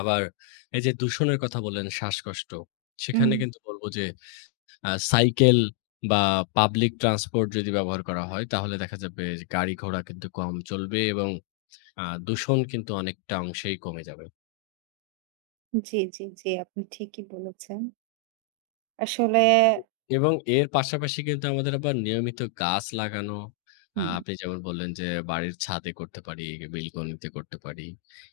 আবার এই যে, দূষণের কথা বললেন, শ্বাসকষ্ট, সেখানে উম কিন্তু বলব যে, আ সাইকেল বা পাবলিক ট্রান্সপোর্ট যদি ব্যবহার করা হয় তাহলে দেখা যাবে গাড়ি ঘোড়া কিন্তু কম চলবে এবং আ দূষণ কিন্তু অনেকটা অংশেই কমে যাবে। জি, জি, জি, আপনি ঠিকিই বলেছেন। আসলে এবং এর পাশাপাশি কিন্তু আমাদের আবার নিয়মিত গাছ লাগানো। আ হুম। আপনি যেমন বললেন, যে, বাড়ির ছাদে করতে পারি, বিলকনিতে করতে পারি।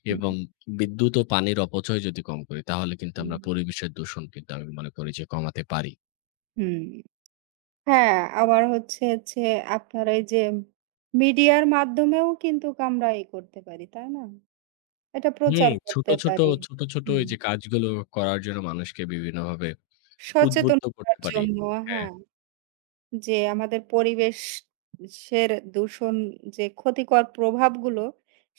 হুম। এবং বিদ্যুৎ ও পানির অপচয় যদি কম করি তাহলে কিন্তু হুম। আমরা পরিবেশের দূষণ কিন্তু আমি মনে করি যে, কমাতে পারি। হুম। হ্যাঁ, আবার হচ্ছে, হচ্ছে আপনারা এই যে, মিডিয়ার মাধ্যমেও কিন্তু আমরাই করতে পারি তাই না? এটা হুম, প্রচার ছোট, করতে ছোট, পারি ছোট, ছোট হুম। ওইযে কাজগুলো করার জন্য মানুষকে বিভিন্নভাবে সচেতন উদ্বুদ্ধ করতে করার পারি জন্য হ্যাঁ। হ্যাঁ। যে, আমাদের পরিবেশে সের দূষণ যে, ক্ষতিকর প্রভাবগুলো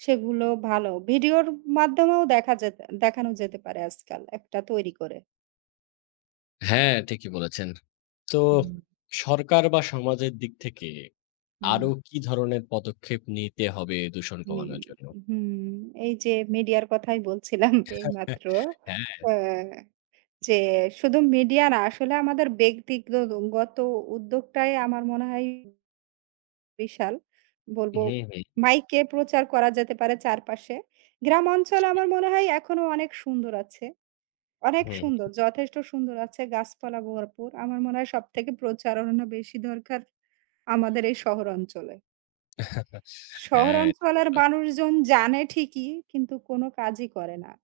সেগুলো ভালো। ভিডিওর মাধ্যমেও দেখা দেত দেখানো যেতেপারে আজকাল একটা তৈরি করে। হ্যাঁ, ঠিকই বলেছেন। তো হুম। সরকার বা সমাজের দিক থেকে আরও হুম। কী ধরনের পদক্ষেপ নিতে হবে দূষণ হুম, কমানোর জন্য? হুম। এই যে, মিডিয়ার কথাই বলছিলাম এইমাত্র হ্যাঁ। হ্যাঁ। যে, শুধু মিডিয়া না আসলে আমাদের ব্যক্তিগত উদ্যোগটাই আমার মনে হয় বিশাল বলবো হুম, হুম। মাইকে প্রচার করা যেতে পারে চারপাশে। গ্রাম অঞ্চল জি। আমার মনে হয় এখনো অনেক সুন্দর আছে। অনেক হু, সুন্দর হুম। যথেষ্ট সুন্দর আছে গাছপালা ভরপুর। আমার মনে হয় সবথেকে প্রচারণ বেশি দরকার আমাদের এই শহর অঞ্চলে। হ্যাঁ, থিকই শহরাঞ্চলের বলেছেন। মানুষজন জানে ঠিকই, কিন্তু কোন কাজই করে না।